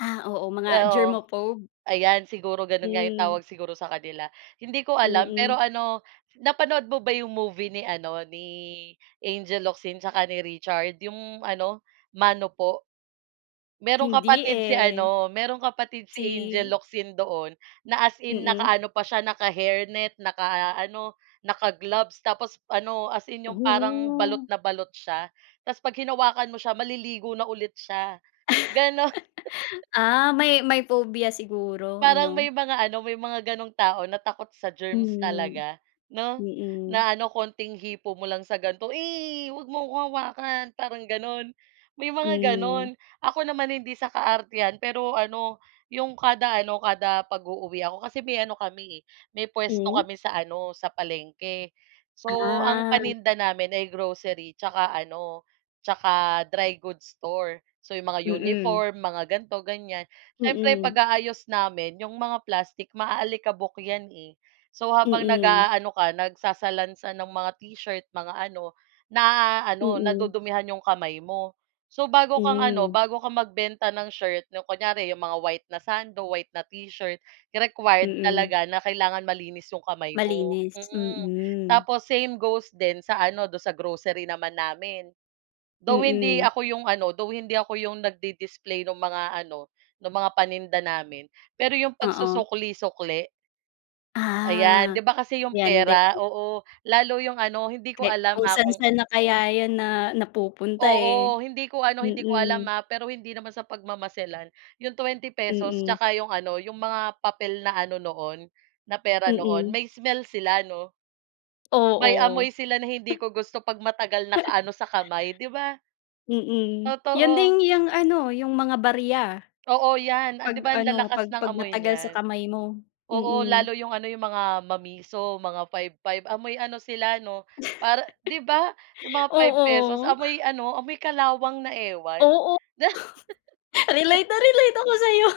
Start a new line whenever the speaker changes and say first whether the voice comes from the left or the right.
left: Ah, oo, mga
right: Oo,
left: germophobe.
right: ayan. Siguro gano'n nga yung
left: Mm.
right: tawag siguro sa kanila. Hindi ko alam pero
left: Mm.
right: ano, napanood mo ba yung movie ni ano, ni Angel Locsin saka ni Richard, yung ano, Mano Po. Merong
left: Hindi
right: kapatid si
left: eh.
right: ano, merong kapatid si Angel
left: Si
right: Locsin doon na as in
left: Mm.
right: nakaano pa siya, naka-hairnet, nakaano, naka-gloves tapos ano, as in yung parang balot
left: Hmm.
right: na balot siya tapos 'pag hinawakan mo siya maliligo na ulit siya, gano'n.
left: Ah, may may phobia siguro
right: Parang
left: ano.
right: may mga ano, may mga ganung tao na takot sa germs
left: Hmm,
right: talaga, 'no,
left: mm.
right: na ano, konting hipo mo lang sa ganito, "Eh, 'wag mo akong hawakan," parang gano'n, may mga
left: Hmm.
right: gano'n. Ako naman, hindi sa kaartehan pero ano, yung kada ano, kada pag-uuwi ako kasi may ano kami eh, may puwesto
left: Hmm.
right: kami sa ano, sa palengke. So, ang
left: Ah.
right: paninda namin ay grocery tsaka ano, tsaka dry goods store. So, yung mga
left: Mm.
right: uniform, mga ganito, ganiyan. Siyempre,
left: Mm.
right: pag-aayos namin yung mga plastic maaalikabok 'yan eh. So, habang
left: Mm.
right: nag-aano ka, nagsasalansan ng mga t-shirt, mga ano, naaano,
left: Mm.
right: nadudumihan yung kamay mo. So, bago kang ano,
left: Hmm.
right: bago ka magbenta ng shirt yung kunyari yung mga white na sando, white na t-shirt, required
left: Mm.
right: talaga na kailangan malinis yung kamay mo.
left: Malinis,
right: Mm.
left: mm.
right: Tapos same goes din sa ano, do'n sa grocery naman namin. Though hindi
left: Mm.
right: ako yung ano, though hindi ako yung nagdi-display ng mga ano, ng mga paninda namin, pero yung
left: Oo.
right: pagsusukli-sukli? Ayan, di
left: Ah,
right: ba kasi yung
left: yan din.
right: pera, oo, lalo yung ano, hindi ko
left: Ke
right: alam
left: kung
right: ah, kung
left: san-san na kaya yan na napupunta eh,
right: Oo, hindi ko ano, hindi ko alam
left: mm.
right: ha, pero hindi naman sa pagmamamaselan. Yung ₱20
left: Mm.
right: tsaka yung ano, yung mga papel na ano noon, na pera noon,
left: Mm.
right: may smell sila, 'no? May
left: Oo.
right: amoy sila na hindi ko gusto 'pag matagal nakaano sa kamay, di ba?
left: Mm, yan
right: Totoo.
left: din yang ano, yung mga barya.
right: Oo, yan, 'di
left: 'Pag
right: ba, ang
left: ano,
right: lalakas
left: 'pag
right: ng
left: 'pag
right: amoy
left: matagal sa
right: niyan.
left: kamay mo,
right: Oo,
left: mm.
right: lalo yung ano, yung mga mamiso, mga 5-5, amoy ano sila 'no? Para 'di ba? Yung mga ₱5
left: Oo.
right: amoy ano, amoy kalawang na ewan.
left: Oo. Relate na relate ako sa'yo.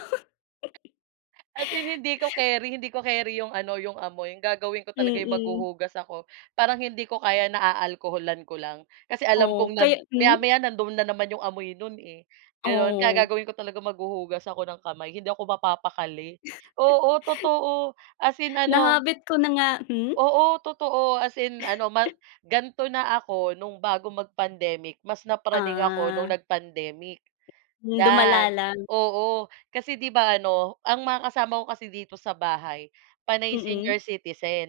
right: As in hindi ko keri, hindi ko keri yung ano, yung amoy. Gagawin ko talaga yung
left: Mm.
right: maghuhugas ako. Parang hindi ko kaya na aalkoholan ko lang kasi alam
left: Oo,
right: kong
left: kaya
right: nad
left: hmm.
right: maya-maya nandoon na naman yung amoy no'n eh, gano'n. Kaya
left: Oo.
right: gagawin ko talaga maghuhugas ako ng kamay, hindi ako mapapakali, oo, totoo, as in
left: Na
right: ano.
left: habit ko na nga, hmm.
right: Oo, totoo as in ano, ma ganito na ako no'ng bago mag-pandemic, mas napraning ako no'ng
left: Ah.
right: nag-pandemic.
left: Lumala
right: Yan,
left: lang.
right: oo, kasi 'di ba ano, ang mga kasama ko kasi dito sa bahay panay senior
left: Mm.
right: citizen.